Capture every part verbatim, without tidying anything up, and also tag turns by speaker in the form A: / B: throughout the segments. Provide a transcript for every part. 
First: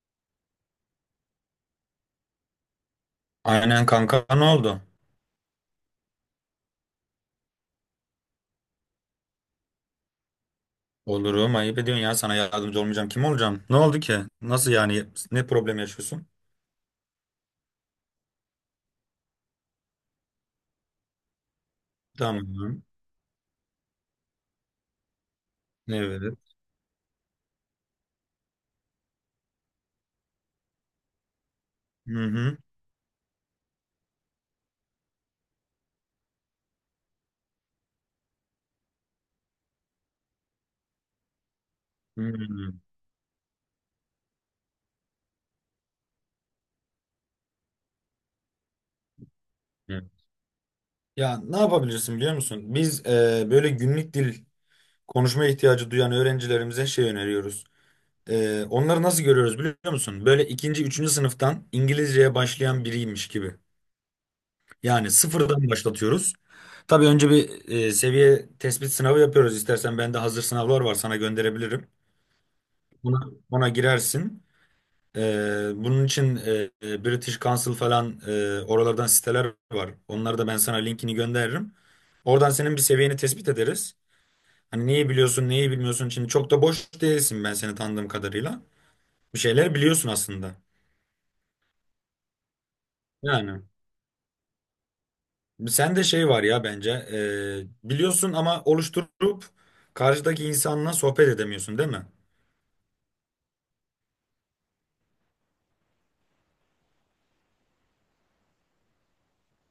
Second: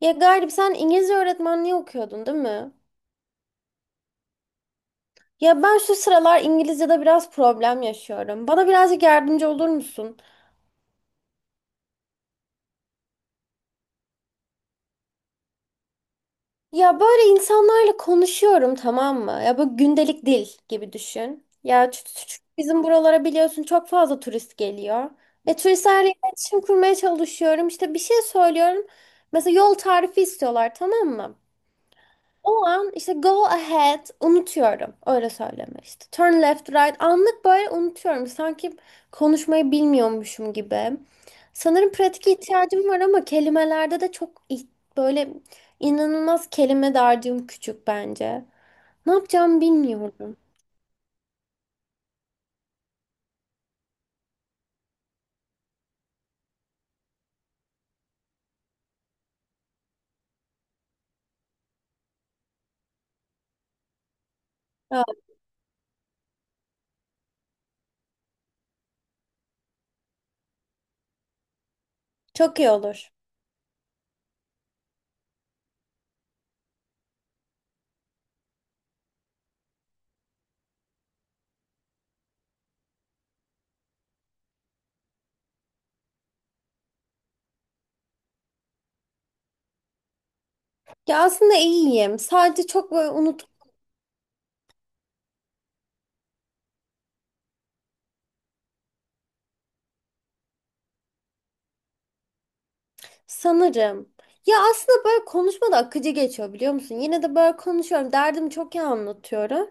A: Ya Galip sen İngilizce öğretmenliği okuyordun değil mi?
B: Aynen kanka ne oldu?
A: Ya ben şu sıralar İngilizce'de biraz problem yaşıyorum. Bana birazcık yardımcı olur musun?
B: Olurum ayıp ediyorsun ya sana yardımcı olmayacağım. Kim olacağım? Ne oldu ki? Nasıl yani? Ne problem yaşıyorsun?
A: Ya böyle insanlarla konuşuyorum, tamam mı? Ya bu gündelik dil gibi düşün. Ya ç- ç- ç- bizim
B: Tamam.
A: buralara biliyorsun çok fazla turist geliyor. Ve turistlerle
B: Evet.
A: iletişim kurmaya çalışıyorum. İşte bir şey söylüyorum. Mesela yol tarifi istiyorlar, tamam mı?
B: Hı hı.
A: O an işte go ahead unutuyorum. Öyle söyleme işte. Turn left right anlık böyle unutuyorum. Sanki konuşmayı bilmiyormuşum gibi. Sanırım
B: Hı
A: pratik
B: hı.
A: ihtiyacım var ama kelimelerde de çok ih- böyle inanılmaz, kelime dağarcığım küçük bence. Ne yapacağımı bilmiyorum.
B: Ya ne yapabilirsin biliyor musun? Biz e, böyle günlük dil konuşma ihtiyacı duyan öğrencilerimize şey öneriyoruz. E, onları nasıl görüyoruz biliyor musun? Böyle ikinci, üçüncü sınıftan İngilizceye başlayan biriymiş gibi.
A: Ya,
B: Yani sıfırdan başlatıyoruz. Tabii önce bir e, seviye tespit sınavı yapıyoruz. İstersen bende hazır sınavlar var sana gönderebilirim.
A: çok iyi olur.
B: Buna Ona girersin. E, bunun için e, e, British Council falan e, oralardan siteler var. Onları da ben sana linkini gönderirim. Oradan senin bir seviyeni tespit ederiz. Hani neyi biliyorsun, neyi bilmiyorsun. Şimdi çok da boş değilsin ben seni tanıdığım kadarıyla. Bir şeyler biliyorsun aslında.
A: Ya aslında iyiyim. Sadece çok böyle unut
B: Yani. Sende şey var ya bence e, biliyorsun ama oluşturup karşıdaki insanla sohbet edemiyorsun değil mi?
A: sanırım. Ya aslında böyle konuşma da akıcı geçiyor biliyor musun? Yine de böyle konuşuyorum. Derdimi çok iyi anlatıyorum.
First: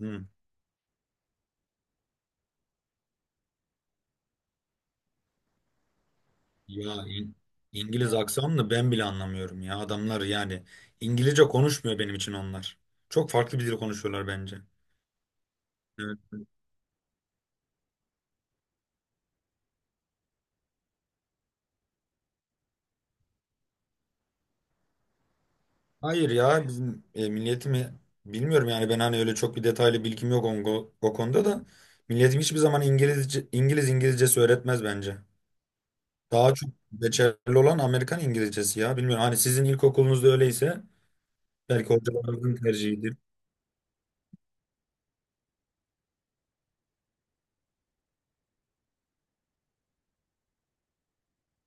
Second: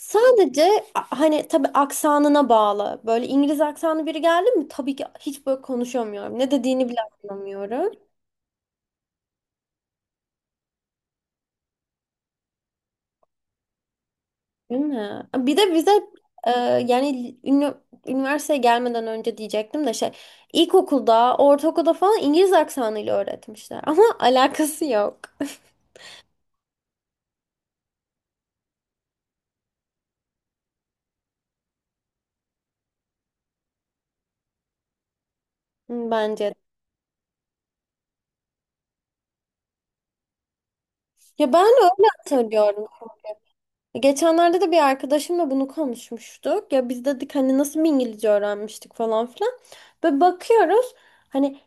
B: Hı.
A: a- hani tabii aksanına bağlı. Böyle İngiliz aksanı biri geldi mi tabii ki hiç böyle konuşamıyorum. Ne dediğini bile
B: Ya İng-
A: anlamıyorum.
B: İngiliz aksanını ben bile anlamıyorum ya adamlar yani İngilizce konuşmuyor benim için onlar. Çok farklı bir dil konuşuyorlar bence.
A: Değil mi? Bir de bize
B: Evet.
A: e, yani ünü- üniversiteye gelmeden önce diyecektim de şey, ilkokulda, ortaokulda falan İngiliz aksanıyla öğretmişler. Ama alakası yok.
B: Hayır ya bizim e, milletimi bilmiyorum yani ben hani öyle çok bir detaylı bilgim yok o, o konuda da milletim hiçbir zaman İngilizce İngiliz İngilizcesi öğretmez bence.
A: Hı, bence de.
B: Daha çok geçerli olan Amerikan İngilizcesi ya. Bilmiyorum hani sizin ilkokulunuzda öyleyse
A: Ya ben
B: belki
A: öyle
B: hocalarınızın
A: hatırlıyorum.
B: tercihidir.
A: Geçenlerde de bir arkadaşımla bunu konuşmuştuk. Ya biz dedik hani nasıl bir İngilizce öğrenmiştik falan filan. Ve bakıyoruz. Hani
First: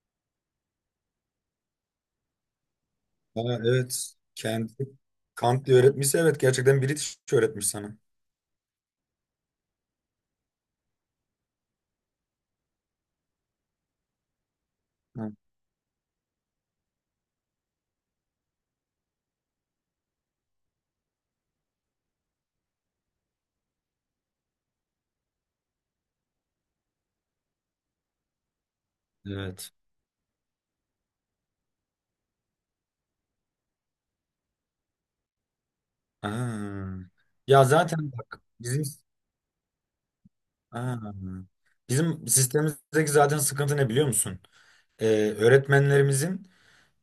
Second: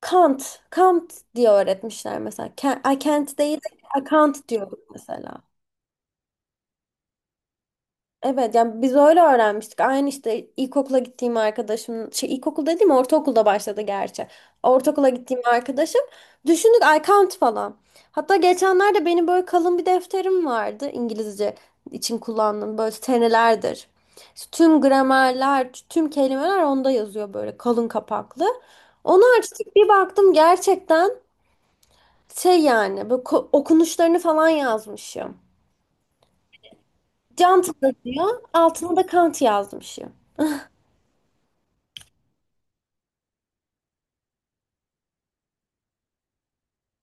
A: Kant, Kant diye öğretmişler mesela. Kent, ay Kent
B: Ha,
A: değil de
B: evet.
A: Kant
B: Kendi
A: diyorduk mesela.
B: Kantli öğretmişse evet gerçekten British öğretmiş sana.
A: Evet yani biz öyle öğrenmiştik. Aynı işte ilkokula gittiğim arkadaşım, şey, ilkokul dediğim ortaokulda başladı gerçi. Ortaokula
B: Ha,
A: gittiğim arkadaşım, düşündük ay Kant falan. Hatta geçenlerde benim böyle kalın bir defterim vardı, İngilizce için kullandığım böyle senelerdir. İşte tüm gramerler, tüm kelimeler onda yazıyor, böyle kalın kapaklı. Onu
B: evet.
A: açtık, bir baktım gerçekten şey yani böyle ko- okunuşlarını falan yazmışım.
B: Aa. Ya
A: Cantı'da
B: zaten
A: diyor.
B: bak bizim
A: Altına da Kant yazmışım.
B: Aa. Bizim sistemimizdeki zaten sıkıntı ne biliyor musun? Ee, Öğretmenlerimizin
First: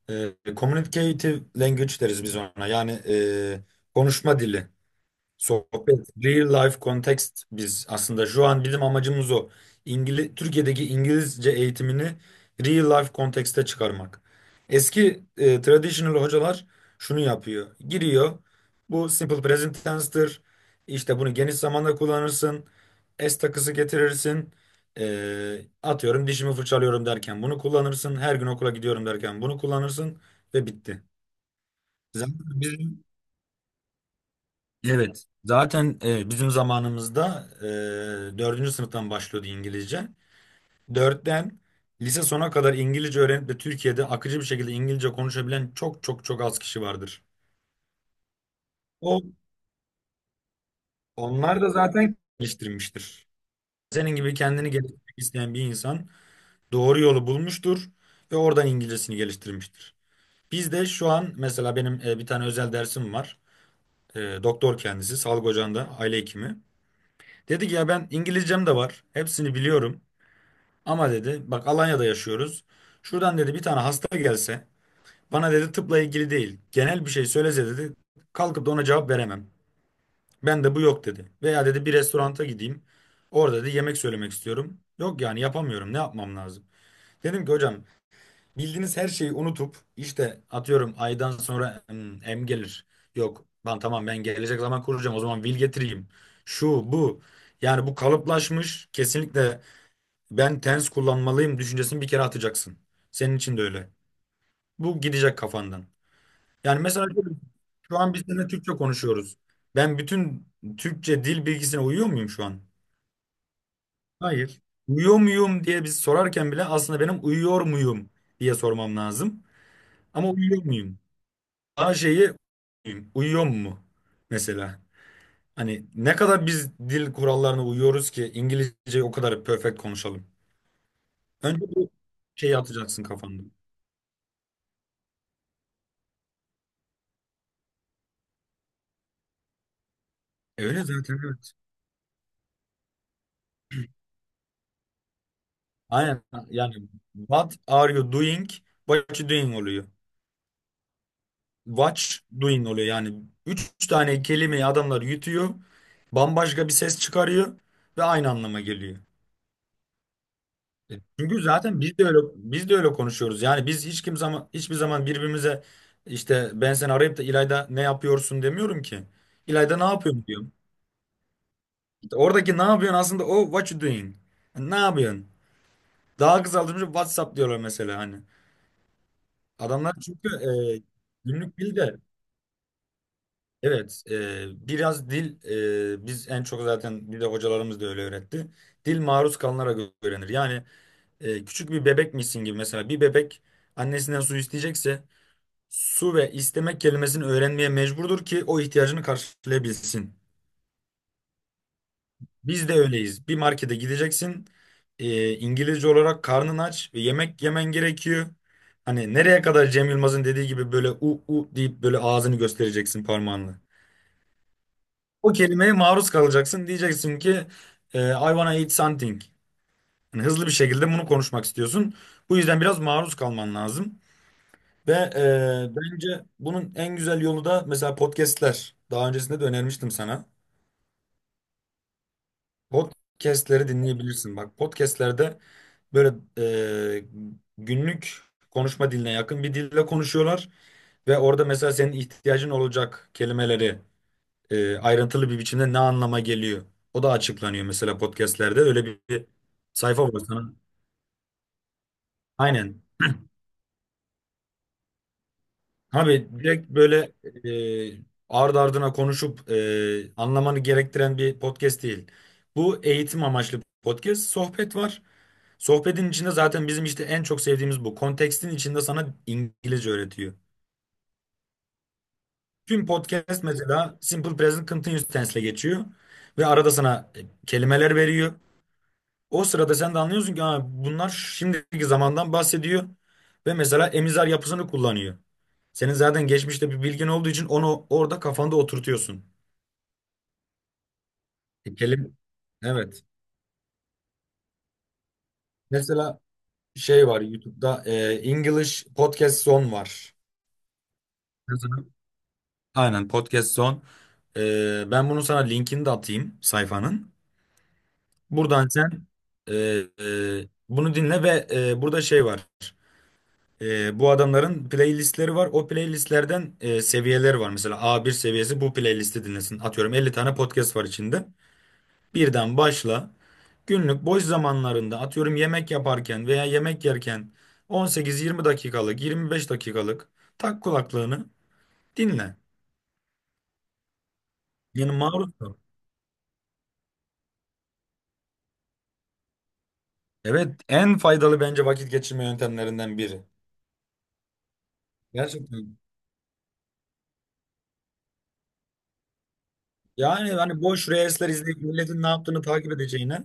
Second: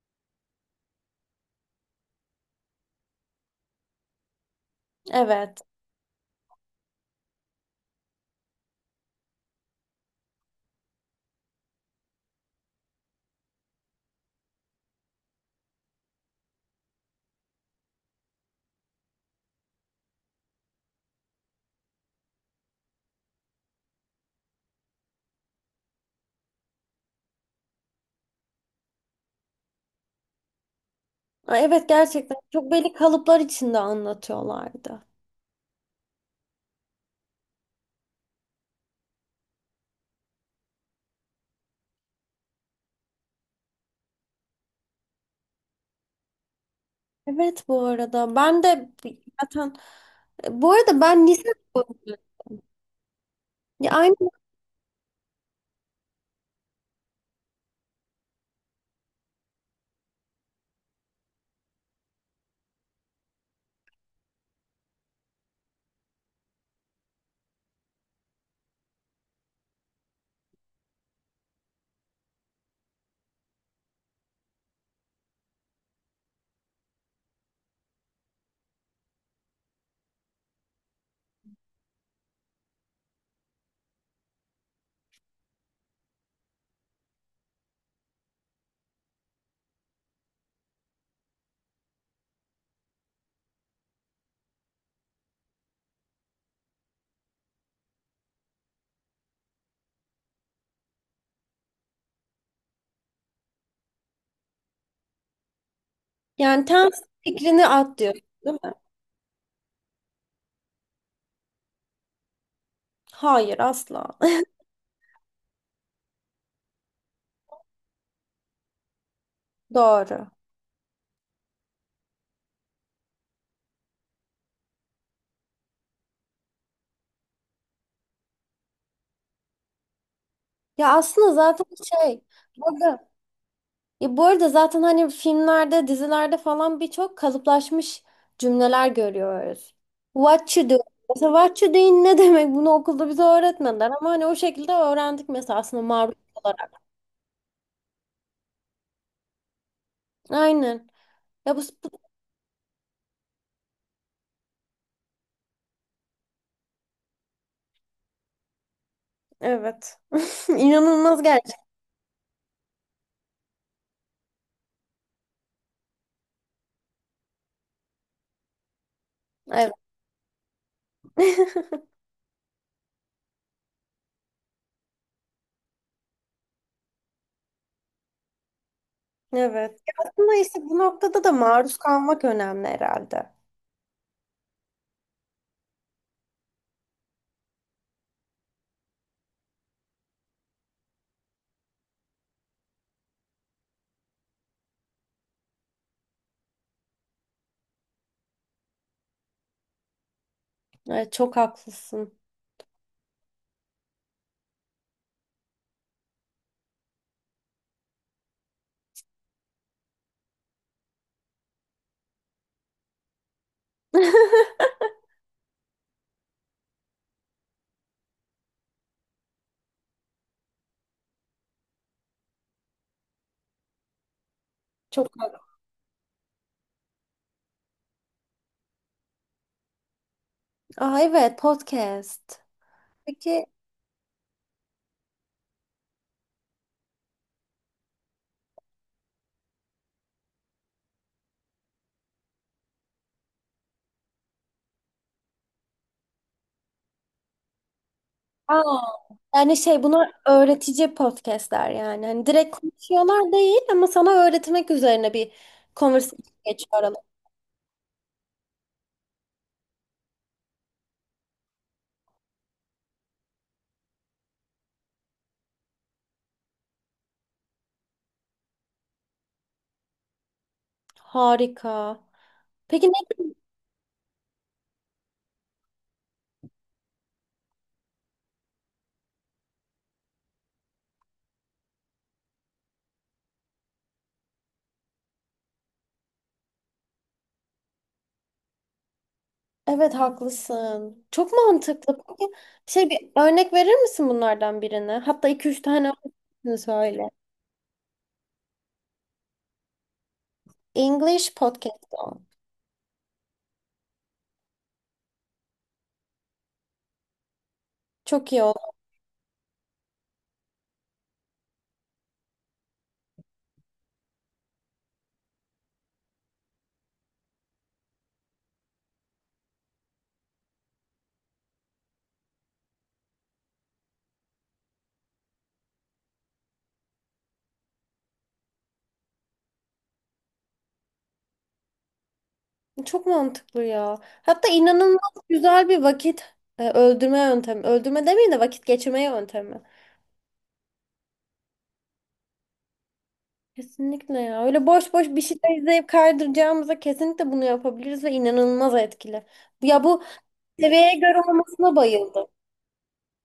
B: e, communicative language deriz biz ona. Yani e, konuşma dili.
A: Evet.
B: Sohbet, real life context biz aslında şu an bizim amacımız o. İngiliz, Türkiye'deki İngilizce eğitimini real life kontekste çıkarmak. Eski e, traditional hocalar şunu yapıyor. Giriyor. Bu simple present tense'tir. İşte bunu geniş zamanda kullanırsın. S takısı getirirsin. E, atıyorum dişimi fırçalıyorum derken bunu kullanırsın. Her gün okula gidiyorum derken bunu kullanırsın ve bitti.
A: Ay, evet, gerçekten
B: Zaten
A: çok
B: biz
A: belli kalıplar içinde anlatıyorlardı.
B: Evet. Zaten e, bizim zamanımızda e, dördüncü sınıftan başlıyordu İngilizce. Dörtten lise sona kadar İngilizce öğrenip de Türkiye'de akıcı bir şekilde İngilizce konuşabilen çok çok çok az kişi vardır.
A: Evet bu arada ben de
B: O
A: bi- zaten e, bu arada ben lise,
B: Onlar da zaten geliştirmiştir.
A: ya
B: Senin
A: aynı
B: gibi kendini geliştirmek isteyen bir insan doğru yolu bulmuştur ve oradan İngilizcesini geliştirmiştir. Biz de şu an mesela benim e, bir tane özel dersim var. E, doktor kendisi, sağlık ocağında aile hekimi. Dedi ki ya ben İngilizcem de var. Hepsini biliyorum. Ama dedi bak Alanya'da yaşıyoruz. Şuradan dedi bir tane hasta gelse bana dedi tıpla ilgili değil genel bir şey söylese dedi kalkıp da ona cevap veremem. Ben de bu yok dedi. Veya dedi bir restoranta gideyim orada dedi yemek söylemek istiyorum. Yok yani yapamıyorum ne yapmam lazım. Dedim ki hocam bildiğiniz her şeyi unutup işte atıyorum aydan sonra hmm, em gelir. Yok ben tamam ben gelecek zaman kuracağım o zaman vil getireyim. Şu bu yani bu kalıplaşmış kesinlikle ben tens kullanmalıyım düşüncesini bir kere atacaksın. Senin için de öyle. Bu gidecek kafandan.
A: yani
B: Yani
A: ters
B: mesela şöyle,
A: fikrini
B: şu an
A: atlıyor
B: biz seninle
A: değil
B: Türkçe
A: mi?
B: konuşuyoruz. Ben bütün Türkçe dil bilgisine uyuyor muyum şu an?
A: Hayır, asla.
B: Hayır. Uyuyor muyum diye biz sorarken bile aslında benim uyuyor muyum diye sormam lazım.
A: Doğru.
B: Ama uyuyor muyum? A şeyi uyuyor uyuyor mu mesela? Hani ne kadar biz dil kurallarına uyuyoruz ki İngilizceyi o kadar perfect konuşalım.
A: Ya aslında
B: Önce
A: zaten
B: bu
A: şey
B: şeyi atacaksın
A: burada,
B: kafanda.
A: ya bu arada zaten hani filmlerde, dizilerde falan birçok kalıplaşmış cümleler görüyoruz. What
B: E
A: you doing?
B: Öyle zaten
A: Mesela
B: evet.
A: what you doing ne demek? Bunu okulda bize öğretmediler ama hani o şekilde öğrendik mesela, aslında maruz
B: Aynen yani
A: olarak.
B: what are you doing? What you doing oluyor.
A: Aynen. Ya bu, bu-
B: Watch doing oluyor yani. Üç tane kelimeyi adamlar yutuyor. Bambaşka bir ses çıkarıyor ve aynı anlama geliyor.
A: evet.
B: E,
A: İnanılmaz,
B: Çünkü
A: gerçek.
B: zaten biz de öyle biz de öyle konuşuyoruz. Yani biz hiç kim zaman hiçbir zaman birbirimize işte ben seni arayıp da İlayda ne yapıyorsun demiyorum ki.
A: Evet.
B: İlayda ne yapıyorsun diyorum. İşte oradaki ne yapıyorsun aslında o what you doing. E, Ne yapıyorsun? Daha kısaltılmış WhatsApp diyorlar mesela hani.
A: Evet. Ya
B: Adamlar çünkü
A: aslında işte bu
B: e,
A: noktada da
B: günlük
A: maruz
B: dil de
A: kalmak önemli herhalde.
B: evet e, biraz dil e, biz en çok zaten bir de hocalarımız da öyle öğretti. Dil maruz kalınarak öğrenir. Yani e, küçük bir bebekmişsin gibi mesela bir bebek annesinden su isteyecekse su ve istemek kelimesini öğrenmeye mecburdur ki o ihtiyacını karşılayabilsin.
A: Evet, çok haklısın.
B: Biz de öyleyiz. Bir markete gideceksin. Ee, İngilizce olarak karnın aç ve yemek yemen gerekiyor. Hani nereye kadar Cem Yılmaz'ın dediği gibi böyle u u deyip böyle ağzını göstereceksin parmağınla. O kelimeye maruz kalacaksın. Diyeceksin ki e, I wanna eat something. Yani hızlı bir şekilde bunu konuşmak istiyorsun. Bu yüzden biraz maruz kalman lazım. Ve
A: Çok haklısın.
B: e, bence bunun en güzel yolu da mesela podcastler. Daha öncesinde de önermiştim sana.
A: Aa evet, podcast. Peki.
B: Podcast'leri dinleyebilirsin. Bak podcast'lerde böyle e, günlük konuşma diline yakın bir dille konuşuyorlar ve orada mesela senin ihtiyacın olacak kelimeleri e, ayrıntılı bir biçimde ne anlama geliyor. O da açıklanıyor mesela podcast'lerde.
A: Aa,
B: Öyle bir, bir
A: yani şey,
B: sayfa
A: bunlar
B: var sana.
A: öğretici podcastler yani. Hani direkt
B: Aynen.
A: konuşuyorlar değil ama sana öğretmek üzerine bir conversation
B: Abi
A: geçiyor
B: direkt
A: aralarında.
B: böyle e, ardı ardına konuşup e, anlamanı gerektiren bir podcast değil. Bu eğitim amaçlı podcast, sohbet var. Sohbetin içinde zaten bizim işte en çok sevdiğimiz bu. Kontekstin içinde sana İngilizce öğretiyor.
A: Harika.
B: Tüm
A: Peki ne?
B: podcast mesela Simple Present Continuous Tense'le geçiyor. Ve arada sana e, kelimeler veriyor. O sırada sen de anlıyorsun ki ha, bunlar şimdiki zamandan bahsediyor. Ve mesela emizar yapısını kullanıyor. Senin zaten geçmişte bir bilgin olduğu için onu orada kafanda oturtuyorsun.
A: Evet, haklısın. Çok
B: E,
A: mantıklı.
B: kelim
A: Peki şey, bir
B: Evet.
A: örnek verir misin bunlardan birine? Hatta iki üç tane
B: Mesela
A: örnek
B: şey
A: söyle.
B: var YouTube'da e, English Podcast Zone var.
A: English podcast o.
B: Aynen podcast son. Ee, ben bunu sana linkini de atayım sayfanın.
A: Çok iyi.
B: Buradan sen e, e, bunu dinle ve e, burada şey var. E, bu adamların playlistleri var. O playlistlerden e, seviyeleri var. Mesela a bir seviyesi bu playlisti dinlesin. Atıyorum elli tane podcast var içinde. Birden başla. Günlük boş zamanlarında atıyorum yemek yaparken veya yemek yerken on sekiz yirmi dakikalık, yirmi beş dakikalık tak kulaklığını dinle.
A: Çok mantıklı ya. Hatta
B: Yani
A: inanılmaz
B: maruz kal.
A: güzel bir vakit e, öldürme yöntemi. Öldürme demeyeyim de vakit geçirme yöntemi.
B: Evet, en faydalı bence vakit geçirme yöntemlerinden biri.
A: Kesinlikle ya. Öyle boş boş bir şeyler
B: Gerçekten.
A: izleyip kaydıracağımıza kesinlikle bunu yapabiliriz ve inanılmaz etkili. Ya bu
B: Yani hani boş
A: seviyeye göre
B: reels'ler izleyip
A: olmasına
B: milletin ne
A: bayıldım.
B: yaptığını takip edeceğine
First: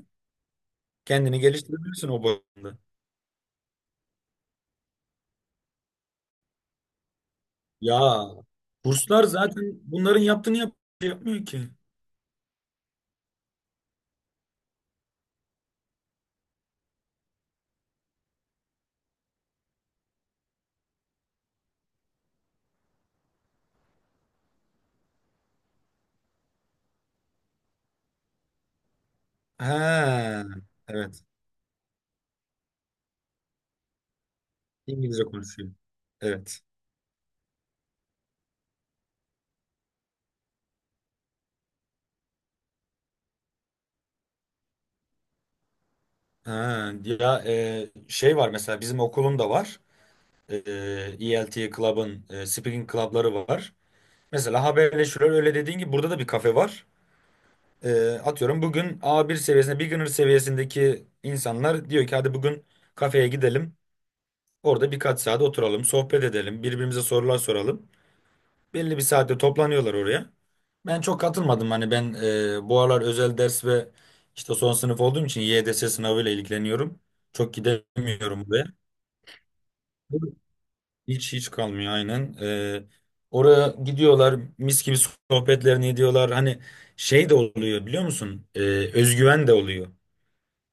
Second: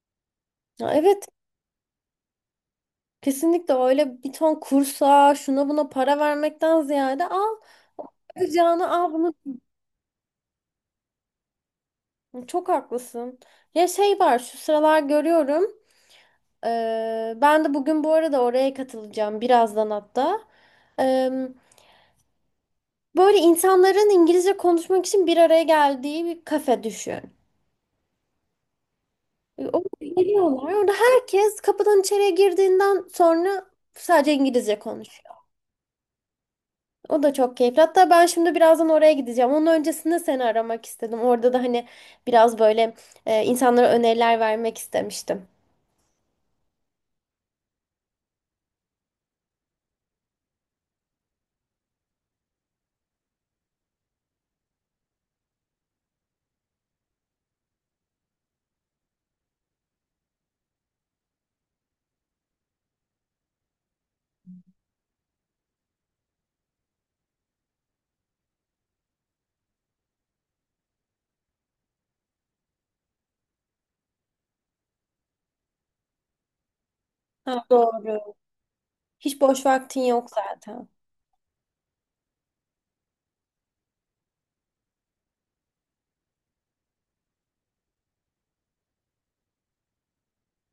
A: Ya evet.
B: kendini geliştirebilirsin o bağlamda.
A: Kesinlikle, öyle bir ton kursa şuna buna para vermekten ziyade al.
B: Ya
A: Yapacağını al
B: kurslar
A: bunu.
B: zaten bunların yaptığını yap yapmıyor ki.
A: Çok haklısın. Ya şey var, şu sıralar görüyorum. Ee, ben de bugün bu arada oraya katılacağım birazdan hatta. Ee, böyle insanların İngilizce konuşmak için bir araya geldiği bir kafe düşün. Orada
B: Ha,
A: geliyorlar. Orada
B: evet.
A: herkes kapıdan içeriye girdiğinden sonra sadece İngilizce.
B: İngilizce konuşuyor. Evet.
A: O da çok keyifli. Hatta ben şimdi birazdan oraya gideceğim. Onun öncesinde seni aramak istedim. Orada da hani biraz böyle e, insanlara öneriler vermek istemiştim.
B: Ha, ya e, şey var mesela bizim okulun da var. E, ELT Club'ın e, speaking club'ları var. Mesela haberleşiyorlar öyle dediğin gibi burada da bir kafe var. Ee, atıyorum bugün a bir seviyesinde, beginner seviyesindeki insanlar diyor ki hadi bugün kafeye gidelim. Orada birkaç saat oturalım, sohbet edelim, birbirimize sorular soralım. Belli bir saatte toplanıyorlar oraya. Ben çok katılmadım. Hani ben e, bu aralar özel ders ve işte son sınıf olduğum için Y D S sınavıyla ilgileniyorum. Çok
A: Ha, doğru.
B: gidemiyorum buraya.
A: Hiç boş vaktin yok zaten.
B: Hiç hiç kalmıyor aynen. Ee, oraya gidiyorlar, mis gibi sohbetlerini ediyorlar. Hani şey de oluyor biliyor musun? Ee, özgüven de oluyor.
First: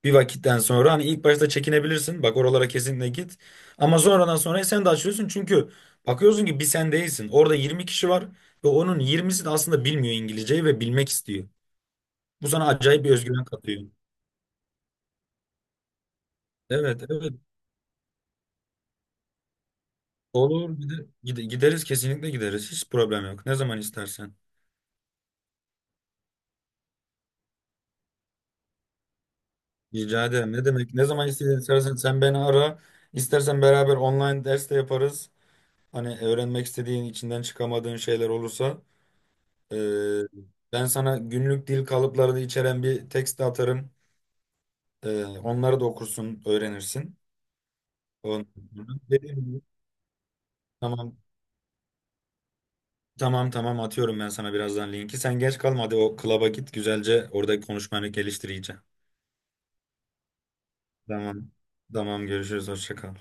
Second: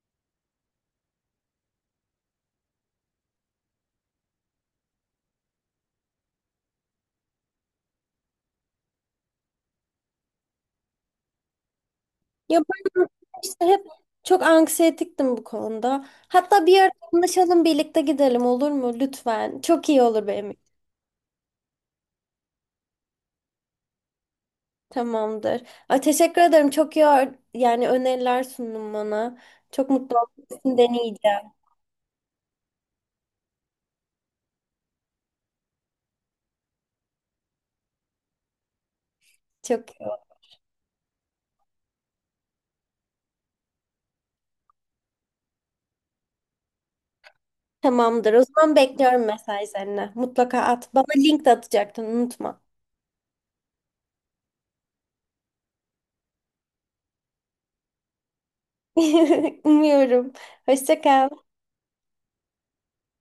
B: Bir vakitten sonra hani ilk başta çekinebilirsin. Bak oralara kesinlikle git. Ama sonradan sonra sen de açıyorsun. Çünkü bakıyorsun ki bir sen değilsin. Orada yirmi kişi var ve onun yirmisi de aslında bilmiyor İngilizceyi ve bilmek istiyor. Bu
A: Ya
B: sana acayip
A: ben
B: bir özgüven
A: işte
B: katıyor.
A: hep çok anksiyetiktim bu konuda. Hatta bir ara
B: Evet, evet.
A: anlaşalım, birlikte gidelim, olur mu lütfen? Çok iyi olur benim için.
B: Olur. Bir de gide- gideriz kesinlikle gideriz. Hiç problem yok. Ne zaman istersen.
A: Tamamdır. Ay, teşekkür ederim. Çok iyi ör- yani öneriler sundun bana. Çok mutlu
B: Rica
A: oldum.
B: ederim. Ne
A: Kesin
B: demek? Ne zaman
A: deneyeceğim.
B: istediğin- istersen sen beni ara. İstersen beraber online ders de yaparız. Hani öğrenmek istediğin, içinden çıkamadığın şeyler olursa, Ee,
A: Çok iyi oldu.
B: ben sana günlük dil kalıplarını içeren bir tekst atarım. Ee, onları da okursun, öğrenirsin.
A: Tamamdır. O
B: Ondan
A: zaman
B: sonra
A: bekliyorum
B: dediğim gibi-
A: mesajlarını. Mutlaka at. Bana
B: Tamam,
A: link de atacaktın, unutma.
B: tamam, tamam, atıyorum ben sana birazdan linki. Sen geç kalma hadi o klaba git güzelce oradaki konuşmanı geliştireceğim.
A: Umuyorum. Hoşça kal.
B: Tamam, tamam görüşürüz, hoşça kal.